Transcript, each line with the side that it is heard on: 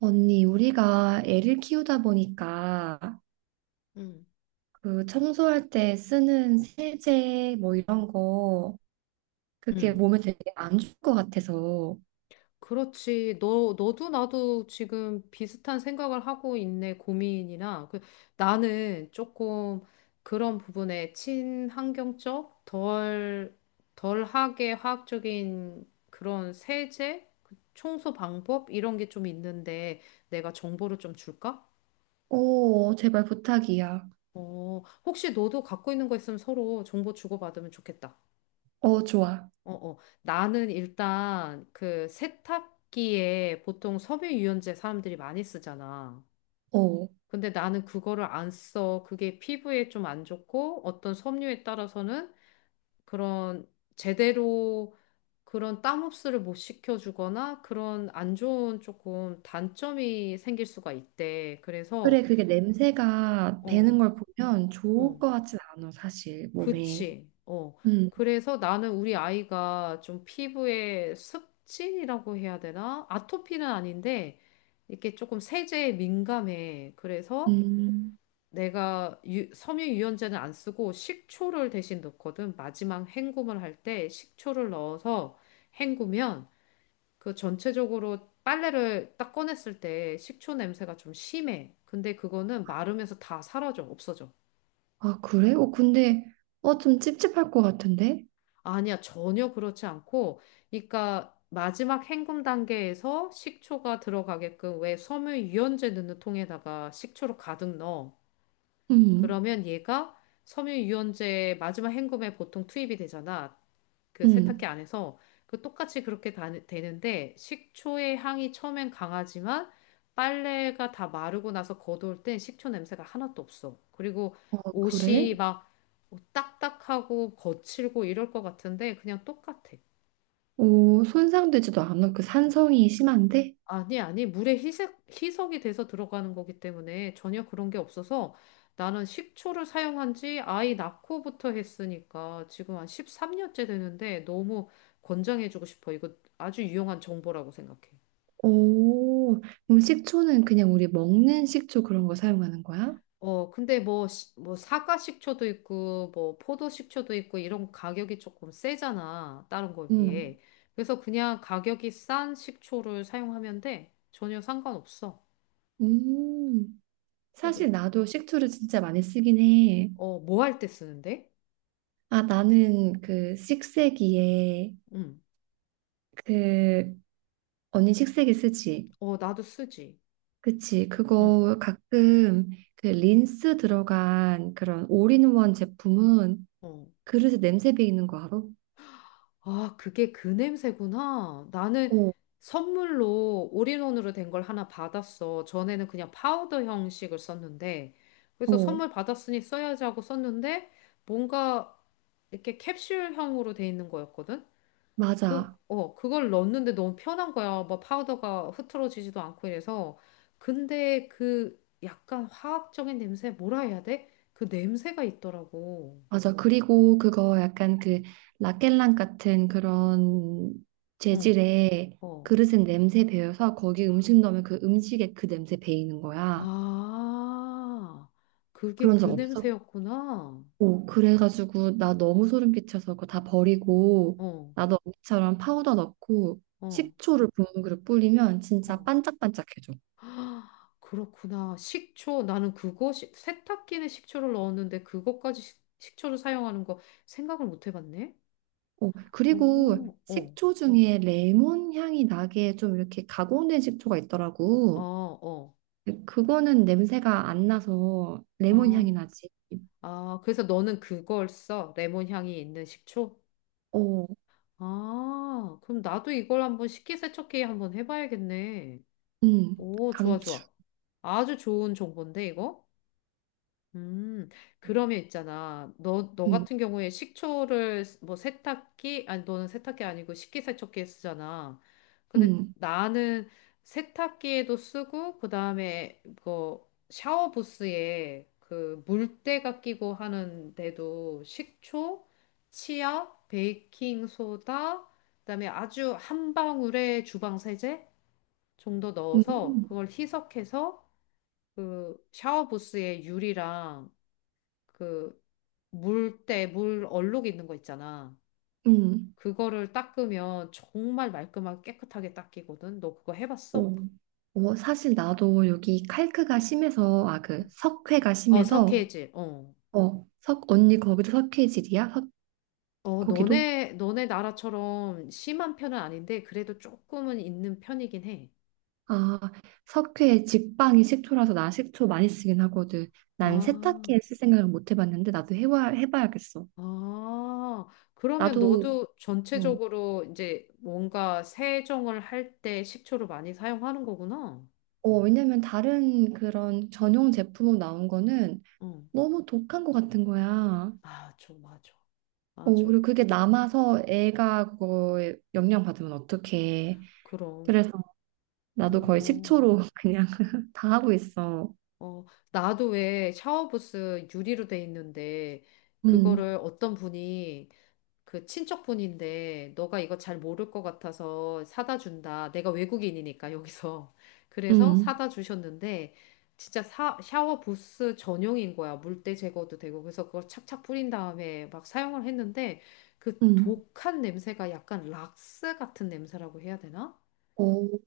right: 언니, 우리가 애를 키우다 보니까
left: 음,
right: 그 청소할 때 쓰는 세제 뭐 이런 거, 그게
left: 음.
right: 몸에 되게 안 좋을 것 같아서.
left: 그렇지. 너도 나도 지금 비슷한 생각을 하고 있네, 고민이나. 그, 나는 조금 그런 부분에 친환경적, 덜하게 화학적인 그런 세제, 그 청소 방법, 이런 게 좀 있는데 내가 정보를 좀 줄까?
right: 어 제발 부탁이야.
left: 어, 혹시 너도 갖고 있는 거 있으면 서로 정보 주고받으면 좋겠다.
right: 어 좋아.
left: 어, 어. 나는 일단 그 세탁기에 보통 섬유 유연제 사람들이 많이 쓰잖아.
right: 어
left: 근데 나는 그거를 안 써. 그게 피부에 좀 안 좋고 어떤 섬유에 따라서는 그런 제대로 그런 땀 흡수를 못 시켜주거나 그런 안 좋은 조금 단점이 생길 수가 있대.
right: 그래,
left: 그래서
right: 그게 냄새가 배는
left: 어,
right: 걸 보면 좋을
left: 어.
right: 것 같진 않아 사실 몸에.
left: 그치. 어.
right: 음.
left: 그래서 나는 우리 아이가 좀 피부에 습진이라고 해야 되나? 아토피는 아닌데, 이렇게 조금 세제에 민감해. 그래서
right: 음.
left: 내가 섬유 유연제는 안 쓰고 식초를 대신 넣거든. 마지막 헹굼을 할 때 식초를 넣어서 헹구면 그 전체적으로 빨래를 딱 꺼냈을 때 식초 냄새가 좀 심해. 근데 그거는 마르면서 다 사라져, 없어져.
right: 아 그래? 어 근데 어 좀 찝찝할 것 같은데?
left: 아니야, 전혀 그렇지 않고, 그러니까 마지막 헹굼 단계에서 식초가 들어가게끔 왜 섬유유연제 넣는 통에다가 식초를 가득 넣어.
right: 음.
left: 그러면 얘가 섬유유연제 마지막 헹굼에 보통 투입이 되잖아. 그 세탁기
right: 음.
left: 안에서 그 똑같이 그렇게 다, 되는데 식초의 향이 처음엔 강하지만 빨래가 다 마르고 나서 걷어올 땐 식초 냄새가 하나도 없어. 그리고
right: 어 그래?
left: 옷이 막 딱딱하고 거칠고 이럴 것 같은데 그냥 똑같아.
right: 오 손상되지도 않아. 그 산성이 심한데?
left: 아니, 아니, 물에 희석이 돼서 들어가는 거기 때문에 전혀 그런 게 없어서 나는 식초를 사용한 지 아이 낳고부터 했으니까 지금 한 13년째 되는데 너무 권장해주고 싶어. 이거 아주 유용한 정보라고 생각해.
right: 오, 그럼 식초는 그냥 우리 먹는 식초 그런 거 사용하는 거야?
left: 어, 근데 뭐, 뭐, 사과 식초도 있고, 뭐, 포도 식초도 있고, 이런 가격이 조금 세잖아. 다른 거에
right: 음,
left: 비해. 그래서 그냥 가격이 싼 식초를 사용하면 돼. 전혀 상관없어.
right: 음.
left: 그래서,
right: 사실 나도 식초를 진짜 많이 쓰긴 해.
left: 어, 뭐할 때 쓰는데?
right: 아, 나는 그 식세기에
left: 응.
right: 그 언니 식세기 쓰지?
left: 어, 나도 쓰지.
right: 그치?
left: 응.
right: 그거 가끔 그 린스 들어간 그런 올인원 제품은
left: 어.
right: 그릇에 냄새 배이는 거 알아?
left: 아, 그게 그 냄새구나. 나는
right: 어,
left: 선물로 올인원으로 된 걸 하나 받았어. 전에는 그냥 파우더 형식을 썼는데, 그래서
right: 어,
left: 선물 받았으니 써야지 하고 썼는데, 뭔가 이렇게 캡슐형으로 돼 있는 거였거든? 그,
right: 맞아.
left: 어, 그걸 넣었는데 너무 편한 거야. 뭐 파우더가 흐트러지지도 않고 이래서. 근데 그 약간 화학적인 냄새, 뭐라 해야 돼? 그 냄새가 있더라고.
right: 맞아. 그리고 그거 약간 그 라켈랑 같은 그런
left: 응.
right: 재질의
left: 어.
right: 그릇에 냄새 배어서 거기 음식 넣으면 그 음식에 그 냄새 배이는 거야.
left: 아, 그게
right: 그런
left: 그
right: 적 없어?
left: 냄새였구나.
right: 오, 그래가지고 나 너무 소름 끼쳐서 그거 다 버리고
left: 어,
right: 나도 언니처럼 파우더 넣고
left: 어,
right: 식초를 붓는 그릇 뿌리면 진짜
left: 어.
right: 반짝반짝해져.
left: 아, 그렇구나. 식초. 나는 그거, 세탁기는 식초를 넣었는데 그것까지 식초를 사용하는 거 생각을 못 해봤네.
right: 오, 그리고
left: 오, 어,
right: 식초 중에 레몬 향이 나게 좀 이렇게 가공된 식초가
left: 어,
right: 있더라고.
left: 어.
right: 그거는 냄새가 안 나서 레몬
left: 아,
right: 향이 나지.
left: 아, 그래서 너는 그걸 써. 레몬 향이 있는 식초?
right: 어,
left: 아, 그럼 나도 이걸 한번 식기세척기에 한번 해봐야겠네. 오, 좋아,
right: 강추.
left: 좋아. 아주 좋은 정보인데, 이거? 음, 그러면 있잖아. 너
right: 음,
left: 같은 경우에 식초를 뭐 세탁기, 아니, 너는 세탁기 아니고 식기세척기에 쓰잖아. 근데
right: 음,
left: 나는 세탁기에도 쓰고, 그 다음에 그 샤워부스에 그 물때가 끼고 하는 데도 식초, 치약, 베이킹소다, 그다음에 아주 한 방울의 주방세제 정도 넣어서
right: 음,
left: 그걸 희석해서 그 샤워부스에 유리랑 그 물때, 물 얼룩 있는 거 있잖아.
right: 음,
left: 그거를 닦으면 정말 말끔하게 깨끗하게 닦이거든. 너 그거 해봤어?
right: 어. 어, 사실 나도 여기 칼크가 심해서, 아, 그 석회가
left: 어,
right: 심해서,
left: 석회질. 어.
right: 어, 석, 언니 거기도 석회질이야? 석,
left: 어,
right: 거기도?
left: 너네 나라처럼 심한 편은 아닌데, 그래도 조금은 있는 편이긴 해.
right: 아, 석회 직방이 식초라서 나 식초 많이 쓰긴 하거든. 난
left: 아,
right: 세탁기에 쓸 생각을 못 해봤는데, 나도 해봐, 해봐야겠어.
left: 아. 그러면
right: 나도
left: 너도
right: 뭐
left: 전체적으로 이제 뭔가 세정을 할 때 식초를 많이 사용하는 거구나.
right: 어, 왜냐면 다른 그런 전용 제품으로 나온 거는
left: 응.
right: 너무 독한 것 같은 거야.
left: 아, 좀 맞아.
right: 어,
left: 맞아.
right: 그리고 그게 남아서 애가 그거에 영향 받으면 어떡해.
left: 그럼.
right: 그래서 나도 거의
left: 어.
right: 식초로 그냥 다 하고 있어.
left: 어, 나도 왜 샤워부스 유리로 돼 있는데,
right: 응,
left: 그거를 어떤 분이, 그 친척분인데, 너가 이거 잘 모를 것 같아서 사다 준다. 내가 외국인이니까, 여기서. 그래서
right: 응,
left: 사다 주셨는데, 진짜 샤워부스 전용인 거야. 물때 제거도 되고. 그래서 그걸 착착 뿌린 다음에 막 사용을 했는데, 그
right: 응.
left: 독한 냄새가 약간 락스 같은 냄새라고 해야 되나?
right: 어,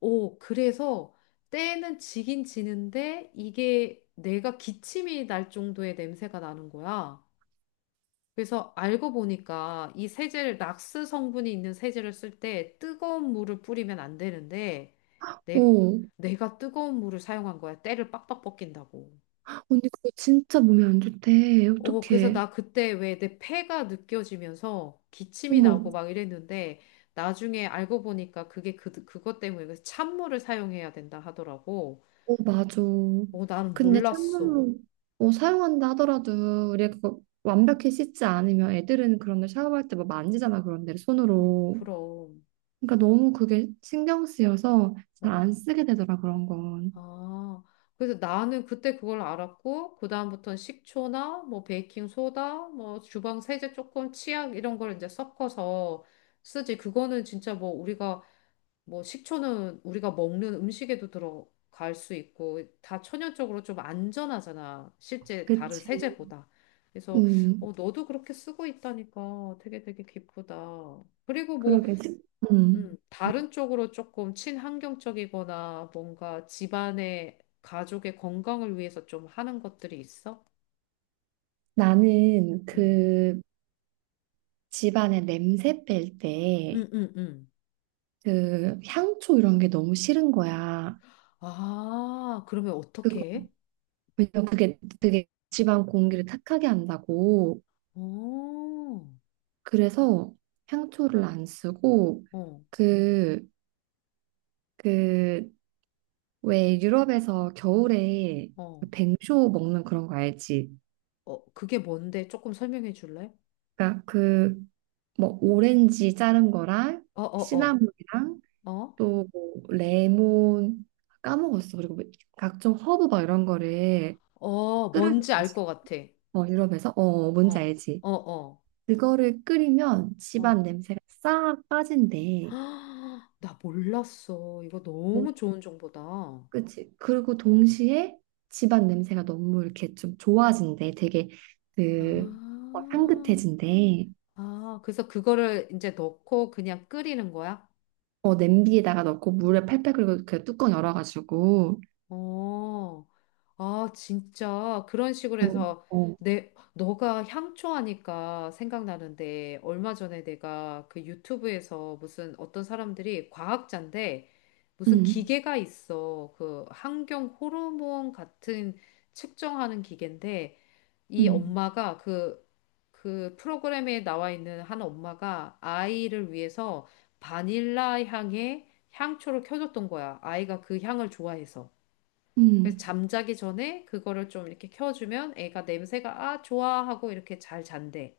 left: 오, 그래서 때는 지긴 지는데 이게 내가 기침이 날 정도의 냄새가 나는 거야. 그래서 알고 보니까 이 세제를 낙스 성분이 있는 세제를 쓸 때 뜨거운 물을 뿌리면 안 되는데 내,
right: 어.
left: 내가 뜨거운 물을 사용한 거야. 때를 빡빡 벗긴다고.
right: 언니 그거 진짜 몸에 안 좋대.
left: 어, 그래서
right: 어떡해.
left: 나 그때 왜 내 폐가 느껴지면서 기침이
right: 어머.
left: 나고 막 이랬는데 나중에 알고 보니까 그게 그것 때문에 그래서 찬물을 사용해야 된다 하더라고.
right: 어, 맞아.
left: 어, 난
right: 근데
left: 몰랐어.
right: 찬물로 어, 사용한다 하더라도 우리가 그거 완벽히 씻지 않으면 애들은 그런데 샤워할 때 뭐 만지잖아, 그런 데를 손으로.
left: 그럼.
right: 그러니까 너무 그게 신경 쓰여서 잘
left: 어.
right: 안 쓰게 되더라 그런 건.
left: 아, 그래서 나는 그때 그걸 알았고, 그다음부터는 식초나, 뭐, 베이킹소다, 뭐, 주방 세제 조금, 치약, 이런 걸 이제 섞어서 쓰지. 그거는 진짜 뭐, 우리가, 뭐, 식초는 우리가 먹는 음식에도 들어갈 수 있고, 다 천연적으로 좀 안전하잖아. 실제 다른
right: 그치.
left: 세제보다. 그래서,
right: 음,
left: 어, 너도 그렇게 쓰고 있다니까 되게 되게 기쁘다. 그리고 뭐,
right: 그러게. 음,
left: 다른 쪽으로 조금 친환경적이거나 뭔가 집안의 가족의 건강을 위해서 좀 하는 것들이 있어?
right: 나는
left: 음,
right: 그 집안에 냄새 뺄 때
left: 음, 음, 음.
right: 그 향초 이런 게 너무 싫은 거야.
left: 아, 그러면
right: 그거
left: 어떻게 해?
right: 왜냐면 그게 되게 집안 공기를 탁하게 한다고.
left: 오,
right: 그래서 향초를 안 쓰고
left: 어,
right: 그, 그, 왜 유럽에서 겨울에
left: 어,
right: 그 뱅쇼 먹는 그런 거 알지?
left: 어, 그게 뭔데? 조금 설명해 줄래?
right: 그러니까 그 뭐 오렌지 자른 거랑
left: 어, 어, 어,
right: 시나몬이랑
left: 어,
right: 또뭐 레몬 까먹었어. 그리고 뭐 각종 허브 막 이런 거를
left: 어,
right: 끓여서
left: 뭔지 알 것 같아.
right: 어, 유럽에서 어 뭔지
left: 어,
right: 알지?
left: 어, 어,
right: 그거를 끓이면 집안
left: 어.
right: 냄새가 싹
left: 헉,
right: 빠진대.
left: 나 몰랐어. 이거
right: 뭐
left: 너무 좋은 정보다.
right: 그치. 그리고 동시에 집안 냄새가 너무 이렇게 좀 좋아진대. 되게 그 어,
left: 아.
right: 향긋해진대.
left: 아, 그래서 그거를 이제 넣고 그냥 끓이는 거야?
right: 어, 냄비에다가 넣고 물에 팔팔 끓이고 그 뚜껑 열어가지고.
left: 어, 아, 진짜. 그런 식으로
right: 음.
left: 해서
right: 어.
left: 내, 너가 향초 하니까 생각나는데, 얼마 전에 내가 그 유튜브에서 무슨 어떤 사람들이 과학자인데, 무슨
right: 음,
left: 기계가 있어. 그 환경 호르몬 같은 측정하는 기계인데, 이
right: 음,
left: 엄마가 그, 그 프로그램에 나와 있는 한 엄마가 아이를 위해서 바닐라 향의 향초를 켜줬던 거야. 아이가 그 향을 좋아해서. 그래서
right: 음,
left: 잠자기 전에 그거를 좀 이렇게 켜주면 애가 냄새가 아, 좋아 하고 이렇게 잘 잔대.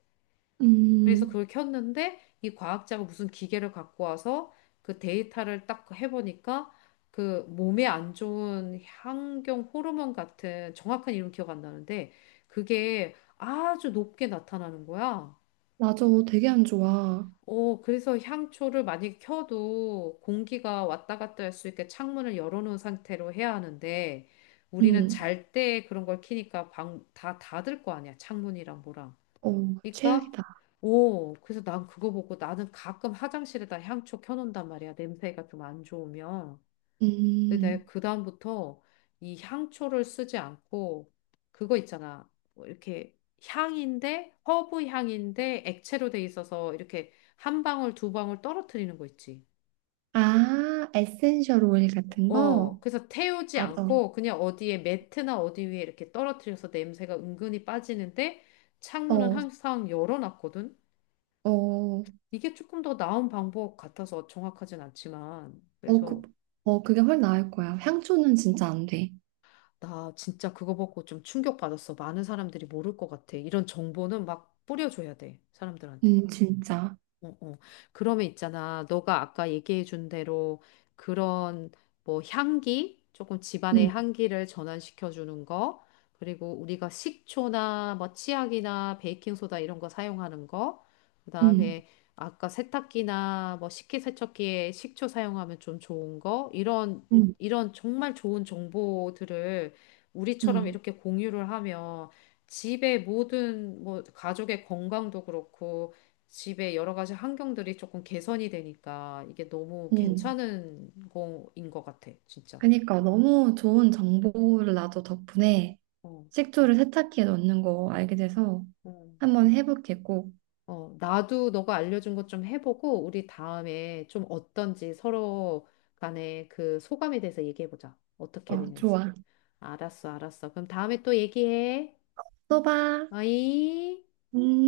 left: 그래서
right: 음.
left: 그걸 켰는데 이 과학자가 무슨 기계를 갖고 와서 그 데이터를 딱 해보니까 그 몸에 안 좋은 환경 호르몬 같은 정확한 이름 기억 안 나는데 그게 아주 높게 나타나는 거야.
right: 맞아. 되게 안 좋아.
left: 어, 그래서 향초를 만약에 켜도 공기가 왔다 갔다 할 수 있게 창문을 열어놓은 상태로 해야 하는데 우리는
right: 음.
left: 잘 때 그런 걸 키니까 방, 다 닫을 거 아니야. 창문이랑 뭐랑.
right: 어,
left: 그러니까
right: 최악이다.
left: 오 그래서 난 그거 보고 나는 가끔 화장실에다 향초 켜놓는단 말이야 냄새가 좀 안 좋으면 근데
right: 음.
left: 내가 그다음부터 이 향초를 쓰지 않고 그거 있잖아 뭐 이렇게 향인데 허브 향인데 액체로 돼 있어서 이렇게 한 방울 두 방울 떨어뜨리는 거 있지
right: 아, 에센셜 오일 같은
left: 어
right: 거?
left: 그래서 태우지
right: 맞아.
left: 않고 그냥 어디에 매트나 어디 위에 이렇게 떨어뜨려서 냄새가 은근히 빠지는데 창문은
right: 어,
left: 항상 열어놨거든
right: 어,
left: 이게 조금 더 나은 방법 같아서 정확하진 않지만,
right: 어, 그,
left: 그래서
right: 어, 그게 훨씬 나을 거야. 향초는 진짜 안 돼.
left: 나 진짜 그거 보고 좀 충격받았어. 많은 사람들이 모를 것 같아. 이런 정보는 막 뿌려줘야 돼, 사람들한테.
right: 진짜.
left: 어, 어. 그러면 있잖아. 너가 아까 얘기해 준 대로 그런 뭐 향기, 조금 집안의
right: 음,
left: 향기를 전환시켜 주는 거, 그리고 우리가 식초나 뭐 치약이나 베이킹소다 이런 거 사용하는 거,
right: 음,
left: 그다음에 아까 세탁기나 뭐 식기세척기에 식초 사용하면 좀 좋은 거, 이런
right: 음,
left: 이런 정말 좋은 정보들을 우리처럼
right: 음,
left: 이렇게 공유를 하면 집의 모든 뭐 가족의 건강도 그렇고 집의 여러 가지 환경들이 조금 개선이 되니까 이게 너무
right: 음.
left: 괜찮은 거인 것 같아, 진짜.
right: 그러니까 너무 좋은 정보를 나도 덕분에
left: 어.
right: 식초를 세탁기에 넣는 거 알게 돼서
left: 음. 어,
right: 한번 해볼게, 꼭.
left: 어, 나도 너가 알려준 것 좀 해보고, 우리 다음에 좀 어떤지 서로 간에 그 소감에 대해서 얘기해보자. 어떻게
right: 어,
left: 됐는지.
right: 좋아.
left: 알았어, 알았어. 그럼 다음에 또 얘기해.
right: 써봐.
left: 어이?
right: 음.